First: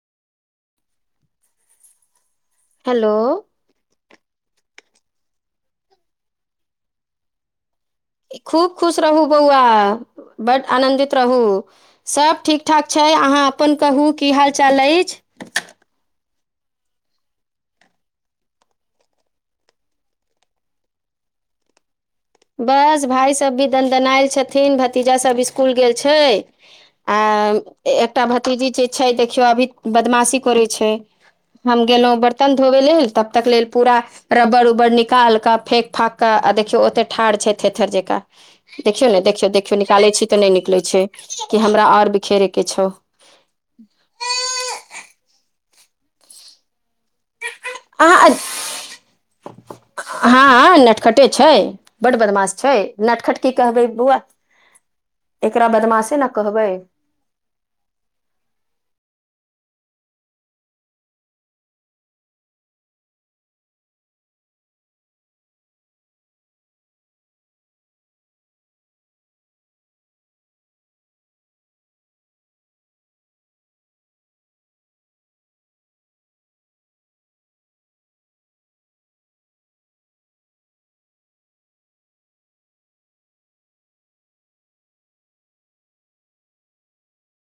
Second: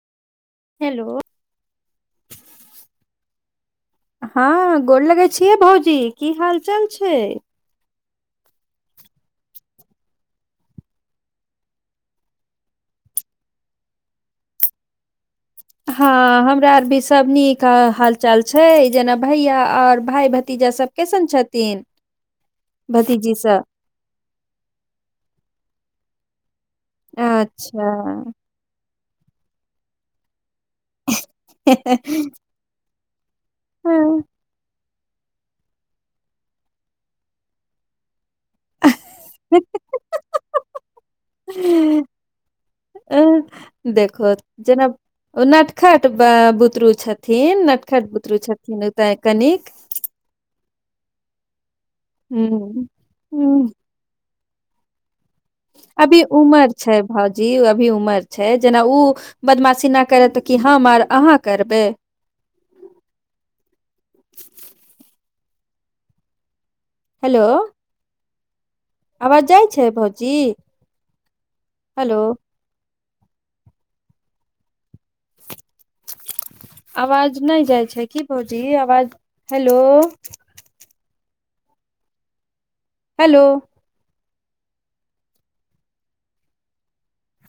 hello hello हा गोर लगै छि यै भौजी की हाल चल छै खूब खुश रहू बौआ बड आनन्दित रहू सब ठीक ठाक छै अहाँ अपन कहू की हाल चाल लैयीछ ह हमरा आर भी सब नीक ह ह हाल चाल छै जेना भैया आर भाय भतीजा सब कैसन छहतिन बस भाय सब भी दनदनायल छथिन भतीजा सब स्कूल गेल छै आयम अच्छा एकटा भतीजी जे छै देखियौ अभी बदमाशी करै छै हम गेलौ बर्तन धोबे लेल तब तक लेल पूरा रबर उबर निकाल के फेेक फाका आ देखियो ओते ठार छै थेथर जेकाँ देखियौ ने देखियौ देखियौ निकालै छी तऽ नइ निकलै छै कि हमरा और बिखेरेके छौ एँ देखो जेना नटखट ब बुदरु छथिन नट खठ बुदरु छथिन ओतय कनिक ह नटखटे छै बड बदमाश छै हूँ नटखट की ह कहबै बौआ एकरा अभी बदमाशे ने कहबै उमर छै भोजी अभी उमर छै जेना उ बदमाशी ना करत कऽ हम आर अहाँ करबै हेलो अबाज जाय छै भौजी हेलो आबाज नइ जाइ छै की भौजी आबाज हेलो हेलो